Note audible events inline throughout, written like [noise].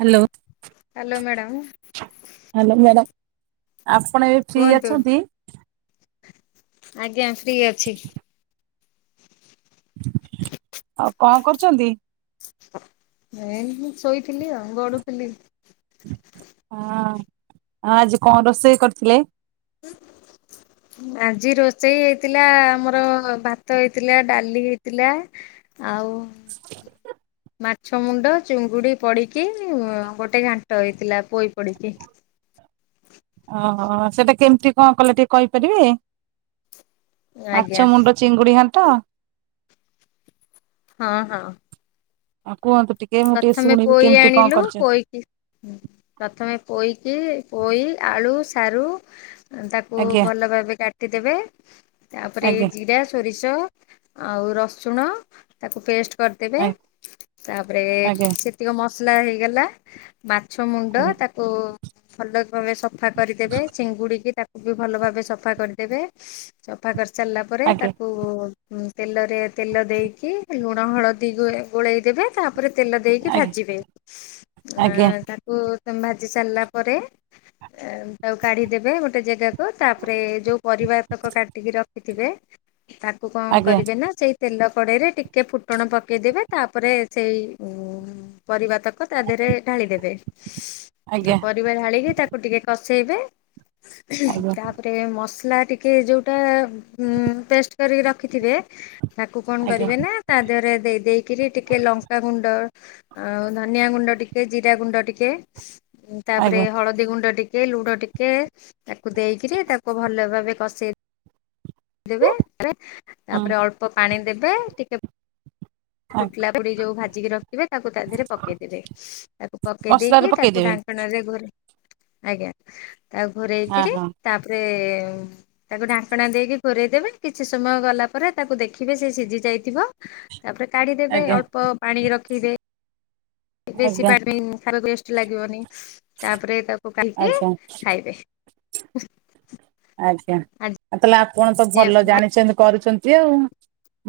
Hello hello madam hello madam ଆପଣ ଏବେ free କୁହନ୍ତୁ ଅଛନ୍ତି ଆଜ୍ଞା ଫ୍ରୀ ଅଛି। ଆଉ କଣ କରୁଛନ୍ତି? ନାଇଁ ମୁଁ ଶୋଇଥିଲି ଆଉ ଗଡୁଥିଲି। ହଁ ଆଜି କଣ ରୋଷେଇ କରିଥିଲେ? [inaudible] ଆଜି ରୋଷେଇ ହେଇଥିଲା ଆମର ଭାତ ହେଇଥିଲା ଡାଲି ହେଇଥିଲା। ଆଉ। [inaudible] ମାଛ ମୁଣ୍ଡ ଚୁଙ୍ଗୁଡି ପଡିକି ଗୋଟେ ଘାଣ୍ଟ ହେଇଥିଲା ପୋଇ ପଡିକି। ଓହୋ ସେଟା କେମିତି କଣ କଲେ ଟିକେ କହିପାରିବେ ଆଜ୍ଞା ମାଛ ମୁଣ୍ଡ ଚିଙ୍ଗୁଡି ଘାଣ୍ଟ। ହଁ ହଁ। ଆଉ କୁହନ୍ତୁ ଟି ପ୍ରଥମେ ପୋଇ ଆଣିଲୁ ପୋଇକି ପ୍ରଥମେ ପୋଇକି ପୋଇ ଆଳୁ ସାରୁ ତାକୁ ଆଜ୍ଞା ଭଲ ଭାବେ କାଟିଦେବେ ତାପରେ ଏ ଆଜ୍ଞା। ଜିରା ଷୋରିଷ ଆଉ ରସୁଣ ତାକୁ ପେଷ୍ଟ୍ କରିଦେବେ। ତାପରେ ଆଜ୍ଞା ସେତିକ ମସଲା ହେଇଗଲା ମାଛ ମୁଣ୍ଡ ଆଜ୍ଞା ତା ଓ ଭଲ ଭାବେ ସଫା କରିଦେବେ ଚିଙ୍ଗୁଡିକି ତା ବି ଭଲ ଭାବେ ସଫା କରିଦେବେ ସଫା କରି ସାରିଲା ପରେ ଆଜ୍ଞା ତାକୁ ତେଲରେ ତେଲ ଦେଇକି ଲୁଣ ହଳଦୀ ଗୋଳେଇ ଦେବେ ତାପରେ ତେଲ ଦେଇକି ଭାଜିବେ ଆଜ୍ଞା ଆଁ ତାକୁ ଭାଜି ସାରିଲା ପରେ ତାକୁ କାଢିଦେବେ ଗୋଟେ ଜେଗାକୁ ତାପରେ ଯୋଉ ପରିବା ତକ କାଟିକି ରଖିଥିବେ ତାକୁ କଣ ଆଜ୍ଞା କରିବେ ନା ସେଇ ତେଲ କଡ଼େଇରେ ଟିକେ ଫୁଟଣ ପକେଇଦେବେ ତାପରେ ସେଇ ପରିବା ତକ ତା ଦେହରେ ଢାଳି ଦେବେ ଆଉ ଆଜ୍ଞା ପରିବାର ହାଳିକି ତାକୁ ଟିକେ କଷେଇବେ ଆଜ୍ଞା ତାପ ଗଟେ ମସଲା ଟିକେ ଯୋଉଟା ପେଷ୍ଟ କରିକି ରଖିଥିବେ ତାକୁ କଣ ଆଜ୍ଞା କରିବେ ନା ତା ଦେହରେ ଦେଇ ଦେଇକରି ଟିକେ ଲଙ୍କ କା ଗୁଣ୍ଡ ଆଉ ଧନିଆ ଗୁଣ୍ଡ ଟିକେ ଜିରା ଗୁଣ୍ଡ ଟିକେ ତାପରେ ଆଜ୍ଞା ଆଜ୍ଞା ହଳଦୀ ଗୁଣ୍ଡ ଟିକେ ଲୁଣ ଟିକେ ତାକୁ ଦେଇକିରି ତାକୁ ଭଲ ଭାବେ କଷେଇ ଦେବେ ହୁଁ ତାପରେ ଅଳ୍ପ ପାଣି ଦେବେ ଟିକେ ଆଜ୍ଞା। ଫୁଟିଲା ପୁଡି ଯୋଉ ଭାଜିକି ରଖିବେ ତାକୁ ତା ଦେହରେ ପକେଇଦେବେ ତାକୁ ପକେଇ ମସଲାରେ ଦେଇକି ତାକୁ ପକେଇଦେବେ ଢାଙ୍କଣରେ ଆଜ୍ଞା ତା ହଁ ଘରୋଇକିରି ହଁ ତାପରେ ତାକୁ ଢାଙ୍କଣା ଦେଇକି ଘୋରୋଇ ଦେବେ କିଛି ସମୟ ଗଲା ପରେ ତାକୁ ଦେଖିବେ ସେ ସିଝି ଯାଇଥିବ ତାପରେ କାଢିଦେବେ ଆଜ୍ଞା ଅଳ୍ପ ପାଣି ରଖିବେ ବେଶୀ ଆଜ୍ଞା ପାଣି ଖାଇବାକୁ ଟେଷ୍ଟେ ଲାଗିବନି ତାପରେ ତାକୁ ଖାଇକି ଆଜ୍ଞା ଖାଇବେ। ଆଜ୍ଞା ଆଜି ତାହେଲେ ଆପଣ ତ ଭଲ ଜାଣିଛନ୍ତି କରୁଛନ୍ତି ଆଉ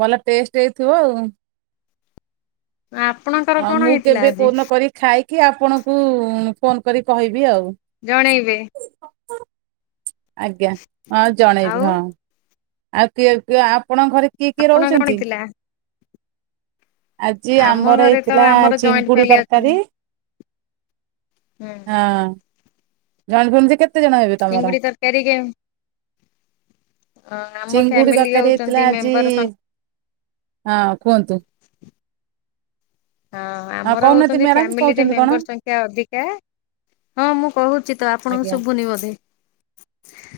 ଭଲ ଟେଷ୍ଟ ହେଇଥିବ ଆଉ। ଆପଣଙ୍କର ଆଉ କଣ ମୁଁ ହେଇଥିଲା କେବେ ଆଜି କୋଉଦିନ କରି ଖାଇକି ଆପଣଙ୍କୁ ଫୋନ କରି କହିବି ଆଉ। ଜଣେଇବେ? ଆଜ୍ଞା ହଁ ଜଣେଇବି ଆଉ ହଁ ଆଉ କିଏ ଆପଣଙ୍କ ଘରେ କିଏ କିଏ ଆପଣ କଣ ରହୁଛନ୍ତି? ଥିଲା? ଆଜି ଆମ ଆମର ଘରେ ତ ହେଇଥିଲା ଆମର ଜଏଣ୍ଟ ଚିଙ୍ଗୁଡି ଫ୍ୟାମିଲି ତରକାରୀ। ଅଛନ୍ତି ହୁଁ ହଁ ଝପମତି କେତେ [unintelligible] ତମର? ଚିଙ୍ଗୁଡି ତରକାରୀ କେ ଚିଙ୍ଗୁଡି ଫ୍ୟାମିଲି ତରକାରୀ ହଉଛନ୍ତି ହେଇଥିଲା ଆଜି। ମେମ୍ବର ସଂଖ୍ୟା ହଁ କୁହନ୍ତୁ? ହଁ ହଁ ଆମର କହୁନାହାନ୍ତି ହଉଛନ୍ତି ମ୍ୟାଡାମ ଫ୍ୟାମିଲିରେ କହୁଛନ୍ତି କଣ? ମେମ୍ବର ସଂଖ୍ୟା ଅଧିକା ହଁ ମୁଁ କହୁଛି ତ ଆପଣଙ୍କୁ ଆଜ୍ଞା ଶୁଭୁନି ବୋଧେ?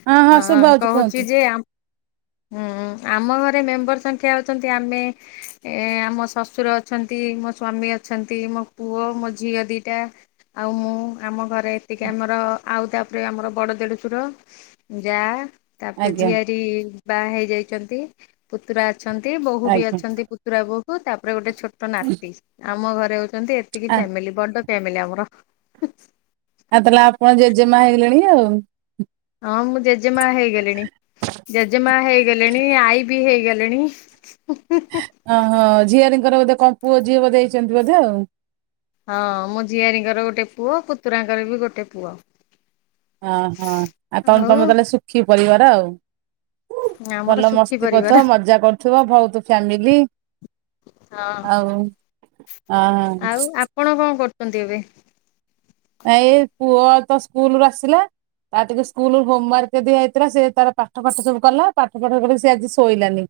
ହଁ ହଁ ଆ ଶୁଭା ହଉଛି କୁହନ୍ତୁ କହୁଛି ଯେ ହୁଁ ଆମ ଘରେ ମେମ୍ବର ସଂଖ୍ୟା ହଉଛନ୍ତି ଆମେ ଏ ଆମ ଶ୍ୱଶୁର ଅଛନ୍ତି ମୋ ସ୍ଵାମୀ ଅଛନ୍ତି ମୋ ପୁଅ ମୋ ଝିଅ ଦିଟା ଆଉ ମୁଁ ଆମ ଘର ଏତିକି ଆମର ଆଉ ତାପରେ ଆମର ବଡ ଦେଢସୁର ଯା ତାପରେ ଆଜ୍ଞା ଝିଆରୀ ବାହା ହେଇଯାଇଛନ୍ତି ପୁତୁରା ଅଛନ୍ତି ବୋହୂ ବି ଆଜ୍ଞା। ଅଛନ୍ତି ପୁତୁରା ବୋହୂ ତାପରେ ଗୋଟେ ଛୋଟ ନାତି ଆମ ଘରେ ହଉଛନ୍ତି ଏତିକି ଆ ଫ୍ୟାମିଲି ବଡ ଫ୍ୟମିଲ ଆମର। ଆଉ ତାହେଲେ ଆପଣ ଜେଜେମା ହେଇଗଲେଣି ଆଉ? ହଁ ମୁଁ ଜେଜେମା ହେଇଗଲିଣି। ଜେଜେମା ହେଇଗଲେଣି ଆଈ ବି ହେଇଗଲେଣି। ଓହୋ ଝିଆରୀଙ୍କର ବୋଧେ କଣ ପୁଅ ଝିଅ ବୋଧେ ହେଇଛନ୍ତି ବୋଧେ ଆଉ? ହଁ ମୋ ଝିଆରୀଙ୍କର ଗୋଟେ ପୁଅ ପୁତୁରାଙ୍କର ବି ଗୋଟେ ପୁଅ। ଓହୋ ଆଉ ତମେ ଆଉ ତମେ ତାହଲେ ସୁଖି ପରିବାର ଆଉ ଆମର ଭଲ ସୁଖୀ ମସ୍ତି ପରିବାର କରୁଥିବ ମଜା କରୁଥିବ ବହୁତ ଫ୍ୟାମିଲି? ହଁ ଆଉ ହାଁ କଣ କଣ କରୁଛନ୍ତି ଏବେ? ଏଇ ପୁଅ ତ ସ୍କୁଲରୁ ଆସିଲା। ତା ଟିକେ ସ୍କୁଲ ହୋମ ୱାର୍କ ଦିଆ ହୋଇଥିଲା ସେ ତାର ପାଠ ଫାଠ ସବୁ କଲା ପାଠ ପଢିକରି ସେ ଆଜି ଶୋଇଲାନି।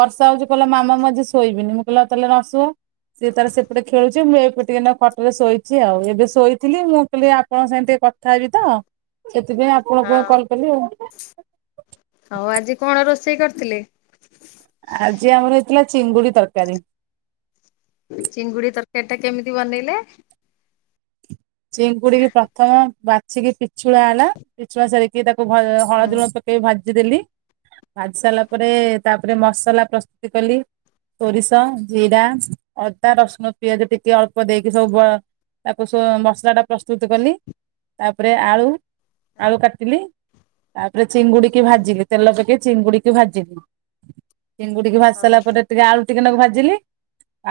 ବର୍ଷା ହଉଛି କହିଲା ମାମା ମୁଁ ଆଜି ଶୋଇବିନି ମୁଁ କହିଲି ତାହେଲେ ନ ସୁ। ସିଏ ତାର ସେପଟେ ଖେଳୁଛି ମୁଁ ଏବେ ଟିକେ ଖଟରେ ଶୋଇଛି ଆଉ ଏବେ ଶୋଇ ଥିଲି ମୁଁ କହିଲି ଆପଣ ସାଙ୍ଗରେ ଟିକେ କଥା ହେବି ତ ସେଥିପାଇଁ ଆପଣଙ୍କୁ ହଁ କଲ୍ କଲି ଆଉ। ଆଉ ଆଜି କଣ ରୋଷେଇ କରିଥିଲେ? ଆଜି ଆମର ହେଇଥିଲା ଚିଙ୍ଗୁଡି ତରକାରୀ। ଚିଙ୍ଗୁଡି ତରକାରୀ ଟା କେମିତି ବନେଇଲେ? ଚିଙ୍କୁଡିକୁ ପ୍ରଥମ ବାଛିକି ପିଛୁଳା ହେଲା, ପିଛୁଳା ସରିକି ତାକୁ ହୁଁ ହଳଦୀ, ଲୁଣ ଦେଇ ଭାଜିଦେଲି, ଭାଜି ସାରିଲା ପରେ ତାପରେ ମସଲା ପ୍ରସ୍ତୁତି କଲି। ସୋରିଷ, ଜିରା, ଅଦା, ରସୁଣ, ପିଆଜ ଟିକେ ଅଳ୍ପ ଦେଇକି ସବୁ ତାକୁ ସ ମସଲାଟା ପ୍ରସ୍ତୁତ କଲି ତାପରେ ଆଳୁ, ଆଳୁ କାଟିଲି। ତାପରେ ଚିଙ୍ଗୁଡ଼ି କି ଭାଜିଲି ତେଲ ପକେଇ ଚିଙ୍ଗୁଡ଼ିକୁ ଭାଜିଲି। ଚିଙ୍ଗୁଡ଼ିକୁ ଭାଜି ହଁ ସାରିଲା ପରେ ଟିକେ ଆଳୁ, ଟିକେ ଟାକୁ ଭାଜିଲି।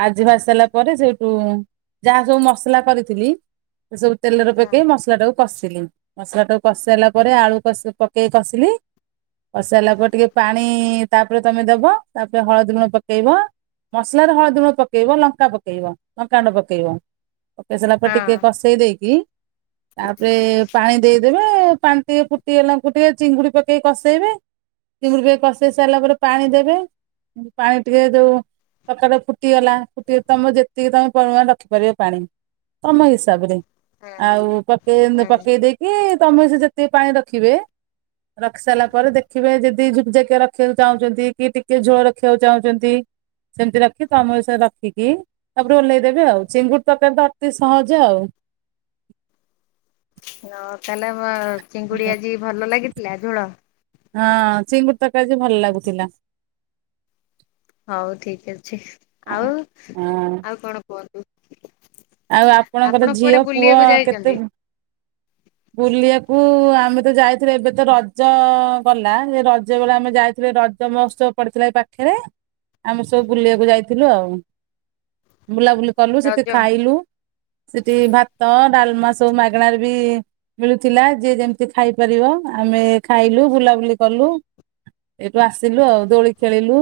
ଆଜି ଭାଜି ସାରିଲା ପରେ ସେଇଠୁ ଯାହା ସବୁ ମସଲା କରିଥିଲି। ଏ ସବୁ ତେଲରେ ପକେଇ ମସଲା ଟାକୁ। କଷିିଲି, ମସଲାଟା କଷିି ସରିଲା ପରେ ଆଳୁ ପକେଇ କଷିଲି। କଷି ସାରିଲା ପରେ ଟିକେ ପାଣି ତାପରେ ତମେ ଦେବ ତାପରେ ହଳଦୀ ଗୁଣ ପକେଇବ। ମସଲାରେ ହଳଦୀ ଗୁଣ୍ଡ ପକେଇବ, ଲଙ୍କା ପକେଇବ, ଲଙ୍କାଣ୍ଡ ପକେଇବ। ପକେଇ ସାରିଲା ପରେ ହଁ। ଟିକେ କଷେଇ ଦେଇକି ତାପରେ ପାଣି ଦେଇଦେବେ ପାଣି ଟିକେ ଫୁଟିଗଲାଙ୍କୁ ଟିକେ ଚିଙ୍ଗୁଡି ପକେଇ କସେଇବେ। ଚିଙ୍ଗୁଡ଼ି କେ କଷେଇ ସାରିଲା ପରେ ପାଣି ଦେବେ ପାଣି ଟିକେ ଯୋଉ। ସକାଟେ ଫୁଟିଗଲା ଫୁଟି ତମର ଯେତିକି ତମେ ପରିମାଣ ରଖିପାରିବ ପାଣି, ତମ ହିସା ହିସାବରେ ହୁଁ ଆଉ ପକେଇ ହୁଁ ପକେଇ ଦେଇକି ତମେ ସେ ଯେତିକି ପାଣି ରଖିବେ। ରଖି ସାରିଲା ପରେ ଦେଖିବେ ଯଦି ଝୁକ୍ ଜାକ ରଖିବାକୁ ଚାହୁଁଛନ୍ତି କି ଟିକେ ଝୋଳ ରଖିବାକୁ ଚାହୁଁଛନ୍ତି। ସେମିତି ରଖି ତମ ବି ସେ ରଖିକି ତାପରେ ଓହ୍ଲେଇ ଦେବେ ଆଉ ଚିଙ୍ଗୁଡି ତରକାରୀ ଅତି ସହଜ ଆଉ। ହଁ ତାହେଲେ ଚିଙ୍ଗୁଡି ଆଜି ଭଲ ଲାଗିଥିଲା ଝୋଳ। ହଁ ଚିଙ୍ଗୁଡ଼ି ତରକାରୀ ଆଜି ଭଲ ଲାଗୁଥିଲା। ହଉ ଠିକ ଅଛି। ଆଉ ହଁ ଆଉ କଣ କୁହନ୍ତୁ। ଆଉ ଆପଣ ଆପଣଙ୍କର କୁଆଡେ ଝିଅ ପୁଅ ବୁଲିବାକୁ ଯାଇଛନ୍ତି କେତେ? ବୁଲିବାକୁ ଆମେ ତ ଯାଇଥିଲେ ଏବେ ତ ରଜ ଗଲା, ଏ ରଜ ବେଳେ ଆମେ ଯାଇଥିଲୁ। ରଜ ତମ ଉତ୍ସବ ପଡିଥିଲା ଏ ପାଖରେ ଆମେ ସବୁ ବୁଲିବାକୁ ଯାଇଥିଲୁ ଆଉ। ବୁଲାବୁଲି କଲୁ ସେଠି ରଜ ହୁଁ ଖାଇଲୁ, ସେଠି ଭାତ, ଡାଲମା ସବୁ ମାଗଣାରେ ବି ମିଳୁଥିଲା, ଯିଏ ଯେମିତି ଖାଇ ପାରିବ ଆମେ ଖାଇଲୁ ବୁଲାବୁଲି କଲୁ। ଏଇଠୁ ଆସିଲୁ ଆଉ ଦୋଳି ଖେଳିଲୁ।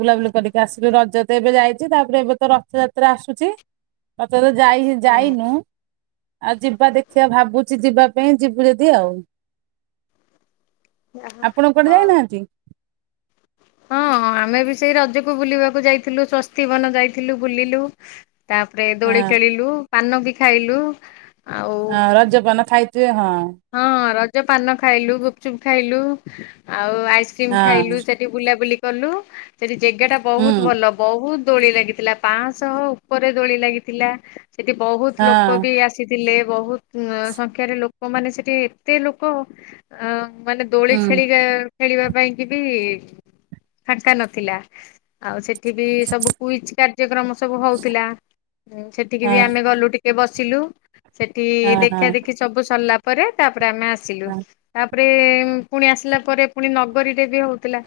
ବୁଲାବୁଲି କରିକି ଆସିଲୁ, ରଜ ତ ଏବେ ଯାଇଛି ତାପରେ ଏବେ ତ ରଥଯାତ୍ରା ଆସୁଛି। ମତେ ତ ଯାଇ ଯାଇନୁ ଆଉ ଯିବା ଦେଖ। ସେୟା ଭାବୁଛି ଯିବା ପାଇଁ, ଯିବୁ ଯଦି ଆଉ। ହଉ। ଆପଣ କୁଆଡେ ଯାଇନାହାନ୍ତି। ହଁ ଆମେ ବି ସେଇ ରଜକୁ ବୁଲିବାକୁ ଯାଇଥିଲୁ। ସ୍ଵସ୍ତିବନ ଯାଇଥିଲୁ ବୁଲିଲୁ। ତାପରେ ଦୋଳି ହଁ ଖେଲିଲୁ, ପାନ ବି ଖାଇଲୁ। ଆଉ ହଁ ରଜପାନ ଖାଇଥିବେ। ହଁ ହଁ ରଜ ପାନ ଖାଇଲୁ, ଗୁପଚୁପ ଖାଇଲୁ ଆଉ ଆଇସ୍କ୍ରିମ ହଁ ଖାଇଲୁ। ସେଠି ଠି ବୁଲାବୁଲି କଲୁ ସେଠି ଜାଗେ ଟା ବହୁତ ହୁଁ ଭଲ। ବହୁତ ଦୋଳି ଲାଗିଥିଲା ପାଂଶହ ଉପରେ ଦୋଳି ଲାଗିଥିଲା। ସେଠି ବହୁତ ଲୋକ ହଁ ବି ଆସିଥିଲେ ବହୁତ ସଂଖ୍ୟାରେ ଲୋ ଲୋକ ମାନେ ସେଠି ଏତେ ଲୋକ ଅ ମାନେ ଦୋଳି ହୁଁ ଖେଳିି କା ଖେଳିବା ପାଇଁ କି ବି ଫାଙ୍କା ନଥିଲା। ଆଉ ସେଠି ବି ସବୁ କୁଇଜ କାର୍ଯ୍ୟକ୍ରମ ସବୁ ହଉଥିଲା ସେଠିକି ବି ହଁ ଆମେ ଗଲୁ ଟି ଟିକେ ବସିଲୁ ସେଠି ହଁ ଦେଖା ହଁ ଦେଖି ସବୁ ସରିଲା ପରେ ତାପରେ ଆମେ ଆସିଲୁ। ତାପରେ ପୁଣି ଆସିଲା ପରେ ପୁଣି ନଗରୀରେ ବି ହଉଥିଲା।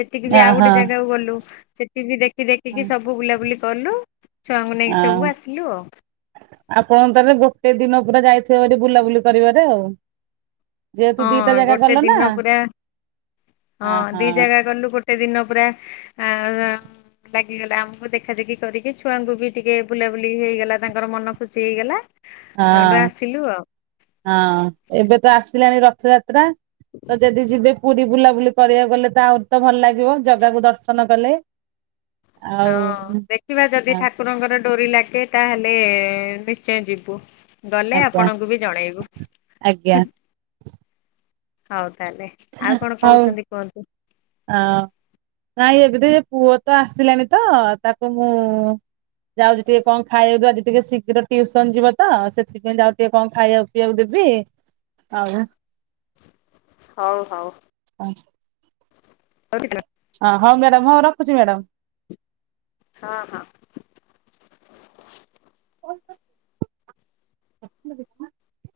ସେଠିକି ବି ଆଉ ହଁ ଗୋଟେ ଜାଗାକୁ ଗଲୁ ସେଠି ବି ଦେ ହଁ ଦେଖିକି ସବୁ ବୁଲାବୁଲି କଲୁ ଛୁଆଙ୍କୁ ନେଇକି ହଁ ସବୁ ଆସିଲୁ ଆଉ। ଆପଣ ତରେ ଗୋଟେ ଦିନ ପୁରା ଯାଇଥିବ ହେରୀ ବୁଲାବୁଲି କରିବାରେ ଆଉ। ଯେହେତୁ ଦିଟା ହଁ ଜାଗା ଗୋଟେ ଗଲ ନା ଦିନ ପୁରା ହଁ ଦି ଜାଗା ଗଲୁ ଗୋ ଗୋଟେ ଦିନ ପୁରା ଆ ଲାଗିଗଲା ଆମକୁ ଦେଖା ଦେଖି କରିକି ଛୁଆଙ୍କୁ ବି ଟିକେ ବୁଲାବୁଲି ହେଇଗଲା ତାଙ୍କର ମନ ଖୁସି ହେଇଗଲା। ସେଉଠୁ ହଁ ଆସିଲୁ ଆଉ। ହଁ ଏବେ ତ ଆସିଲାଣି ରଥଯାତ୍ରା। ତ ଯଦି ଯିବେ ପୁରୀ ବୁଲାବୁଲି କରିବାକୁ ଗଲେ ତ ଆହୁରି ତ ଭଲ ଲାଗିବ ଜାଗାକୁ ଦର୍ଶନ କଲେ। ହଁ ଆଉ ଦେଖିବା ଯଦି ହଁ ଠାକୁରଙ୍କର ଡୋରି ଲାଗେ ତାହେଲେ ନିଶ୍ଚୟ ଯିବୁ। ଗଲେ ଆଜ୍ଞା ଆପଣଙ୍କୁ ବି ଜଣେଇବୁ ଆଜ୍ଞା ହୁଁ ହଉ ତାହେଲେ। ଆଉ କଣ ହଉ କହୁଛନ୍ତି କୁହନ୍ତୁ? ଆ ନାଇଁ ଏବେତି ପୁଅ ତ ଆସିଲାଣି ତ ତାକୁ ମୁଁ ଯାଉଛି ଟିକେ କଣ ଖାଇବାକୁ ଆଜି ଟିକେ ଶୀଘ୍ର ଟ୍ୟୁସନ ଯିବ ତ ସେଥିପାଇଁ ଯାଉ ଟିକେ କଣ ଖାଇଆକୁ ପିଇବାକୁ ଦେବି ଆଉ ହଉ ହଉ। ହଁ। [unintelligible] ପବିତ୍ର [unintelligible] ହଁ ହଁ ମ୍ୟାଡାମ ହଉ ରଖୁଛି ମ୍ୟାଡ଼ାମ। ହଁ ହଁ। [unintelligible]